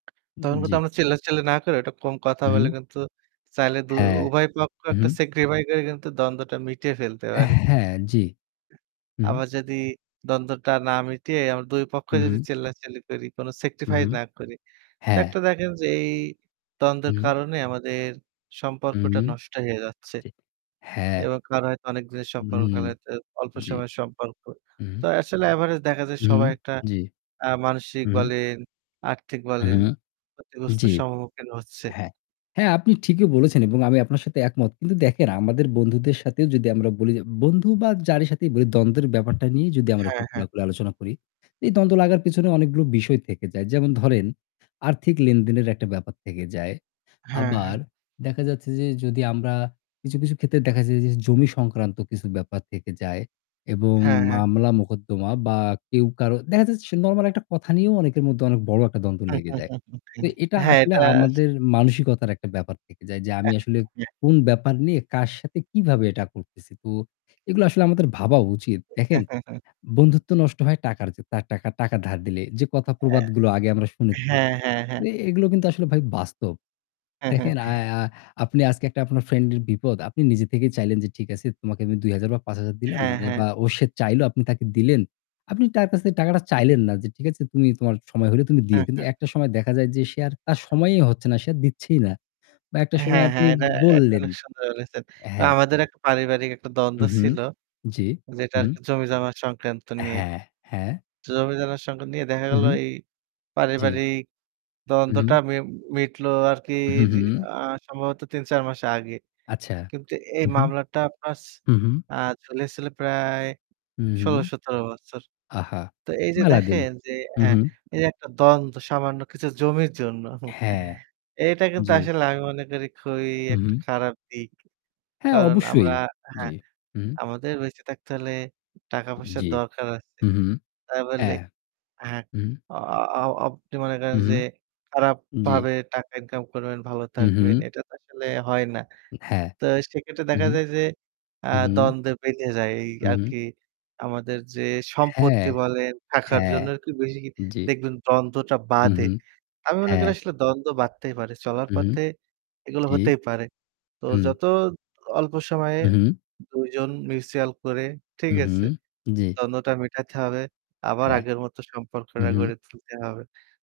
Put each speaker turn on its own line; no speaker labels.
উম
তখন কিন্তু
জি।
আমরা চিল্লাচিল্লি না করে একটু কম কথা বলে
উহু।
কিন্তু চাইলে দু
হ্যাঁ,
উভয় পক্ষ
উহু।
একটা sacrifice করে কিন্তু দ্বন্দ্বটা মিটিয়ে ফেলতে
অ্যা
পারি।
হ্যাঁ, জি। হু।
আবার যদি দ্বন্দ্বটা না মিটিয়ে আমরা
হু,
দুইপক্ষই যদি
হু।
চিল্লাচিল্লি করি, কোনো
হু,
sacrifice
হু।
না করি, তো
হ্যাঁ।
একটা দেখেন যে এই দ্বন্দ্বের
হুম, হুম।
কারণে আমাদের
উম
সম্পর্কটা নষ্ট হয়ে যাচ্ছে
জি, হ্যাঁ।
এবং কারো হয়তো অনেক দিনের সম্পর্ক, কারো
উহু,
হয়তো অল্প
জি।
সময়ের সম্পর্ক। তো
উহু।
আসলে average দেখা যায়
উহু,
সবাই একটা
জি।
অ্যা মানসিক
উহু।
বলেন, আর্থিক
হু,
বলেন,
হু।
ক্ষতিগ্রস্ত
জি।
সম্মুখীন হচ্ছে।
হ্যাঁ, হ্যাঁ, আপনি ঠিকই বলেছেন এবং আমি আপনার সাথে একমত। কিন্তু দেখেন, আমাদের বন্ধুদের সাথেও যদি আমরা বলি, যে বন্ধু বা যারই সাথেই বলি দ্বন্দ্বের ব্যাপারটা নিয়ে যদি আমরা একটু
হ্যাঁ, হ্যাঁ।
খোলাখুলি আলোচনা করি, এই দ্বন্দ্ব লাগার পিছনে অনেকগুলো বিষয় থেকে যায়। যেমন ধরেন আর্থিক লেনদেনের একটা ব্যাপার থেকে যায়।
হ্যাঁ,
আবার
হ্যাঁ।
দেখা যাচ্ছে যে যদি আমরা কিছু, কিছু ক্ষেত্রে দেখা যায়, যে জমি সংক্রান্ত কিছু ব্যাপার থেকে যায় এবং
হ্যাঁ, হ্যাঁ।
মামলা-মোকদ্দমা বা কেউ কারো দেখা যাচ্ছে সে নরমাল একটা কথা নিয়েও অনেকের মধ্যে অনেক বড় একটা দ্বন্দ্ব লেগে যায়। তো এটা
হ্যাঁ,
আসলে
এটা আস
আমাদের মানসিকতার একটা ব্যাপার থেকে যায় যে আমি আসলে
[unintelligible]
কোন ব্যাপার নিয়ে কার সাথে কিভাবে এটা করতেছি। তো এগুলো আসলে আমাদের ভাবা উচিত। দেখেন বন্ধুত্ব নষ্ট হয় টাকার যে তার টাকা টাকার ধার দিলে যে কথা
অ্যা
প্রবাদগুলো আগে আমরা শুনেছি,
হ্যাঁ, হ্যাঁ, হ্যাঁ।
এ এগুলো কিন্তু আসলে ভাই বাস্তব। দেখেন, আ আ আপনি আজকে একটা আপনার ফ্রেন্ডের বিপদ, আপনি নিজে থেকেই চাইলেন যে ঠিক আছে তোমাকে আমি ২০০০ বা ৫০০০ দিলাম
হ্যাঁ,
যে
হ্যাঁ।
বা ও সে চাইলো আপনি তাকে দিলেন। আপনি তার কাছে টাকাটা চাইলেন না যে, "ঠিক আছে। তুমি তোমার সময় হলে তুমি দিও।"
হ্যাঁ,
কিন্তু
হ্যাঁ।
একটা সময় দেখা যায় যে সে আর তার সময়ই
[unintelligible]
হচ্ছে না, সে আর দিচ্ছেই না। বা একটা সময়
হ্যাঁ,
আপনি
হ্যাঁ। এটা, এটা
বললেন
অনেক সুন্দর বলেছেন।
অ্যা হ্যাঁ।
আমাদের এক পারিবারিক একটা দ্বন্দ্ব
উহু।
ছিল
জি।
যেটা
হু।
আরকি জমি-জমা সংক্রান্ত নিয়ে।
হ্যাঁ, হ্যাঁ।
জমি-জমা সংক্রান্ত নিয়ে দেখা গেল
উহু।
এই
জি।
পারিবারিক দ্বন্দ্বটা
উহু।
মি মিটলো আরকি
উহু,
রি
হু।
আ সম্ভবত ৩ ৪ মাস আগে।
আচ্ছা।
কিন্তু এই
হু, হু।
মামলাটা আপনার ছি
হু, হু।
চলেছিল প্রায়
উহু।
১৬-১৭ বছর।
আহা!
তো এই যে
মেলা দিন।
দেখেন, যে
হু,
হ্যাঁ,
হু।
এই যে একটা দ্বন্দ্ব, সামান্য কিছু জমির জন্য।
হ্যাঁ,
এটা কিন্তু
জি।
আসলে আমি মনে করি খুবই একটা
উহু।
খারাপ দিক।
হ্যাঁ,
কারণ আমরা
অবশ্যই।
হ্যাঁ,
জি, উহু।
আমাদের বেঁচে থাকতে হলে টাকা-পয়সার
জি।
দরকার আছে।
হু, হু,
তাই বলে
হ্যাঁ,
হ্যাঁ,
উহু।
অ অ আপনি মনে করেন
হু, হু।
যে খারাপ
জি।
ভাবে টাকা income করবেন, ভালো
হু,
থাকবেন,
হু।
এটা তো আসলে হয় না।
হ্যাঁ।
তো সেক্ষেত্রে দেখা
উহু,
যায় যে আ
উহু।
দ্বন্দ্ব বেড়ে যায়। এই
উহু।
আরকি আমাদের যে
হ্যাঁ,
সম্পত্তি বলেন, টাকার
হ্যাঁ,
জন্য আরকি বেশি
জি।
দেখবেন দ্বন্দ্বটা বাঁধে।
উহু,
আমি মনে করি
হ্যাঁ।
আসলে দ্বন্দ্ব বাঁধতেই পারে, চলার
উহু,
পথে এগুলো
জি,
হতেই পারে। তো
হু।
যত অল্প সময়ে
উহু।
২ জন mutual করে, ঠিক
উহু
আছে?
জি।
দ্বন্দ্বটা মিটাইতে হবে, আবার
হ্যাঁ।
আগের মত সম্পর্কটা
উহু।
গড়ে তুলতে হবে।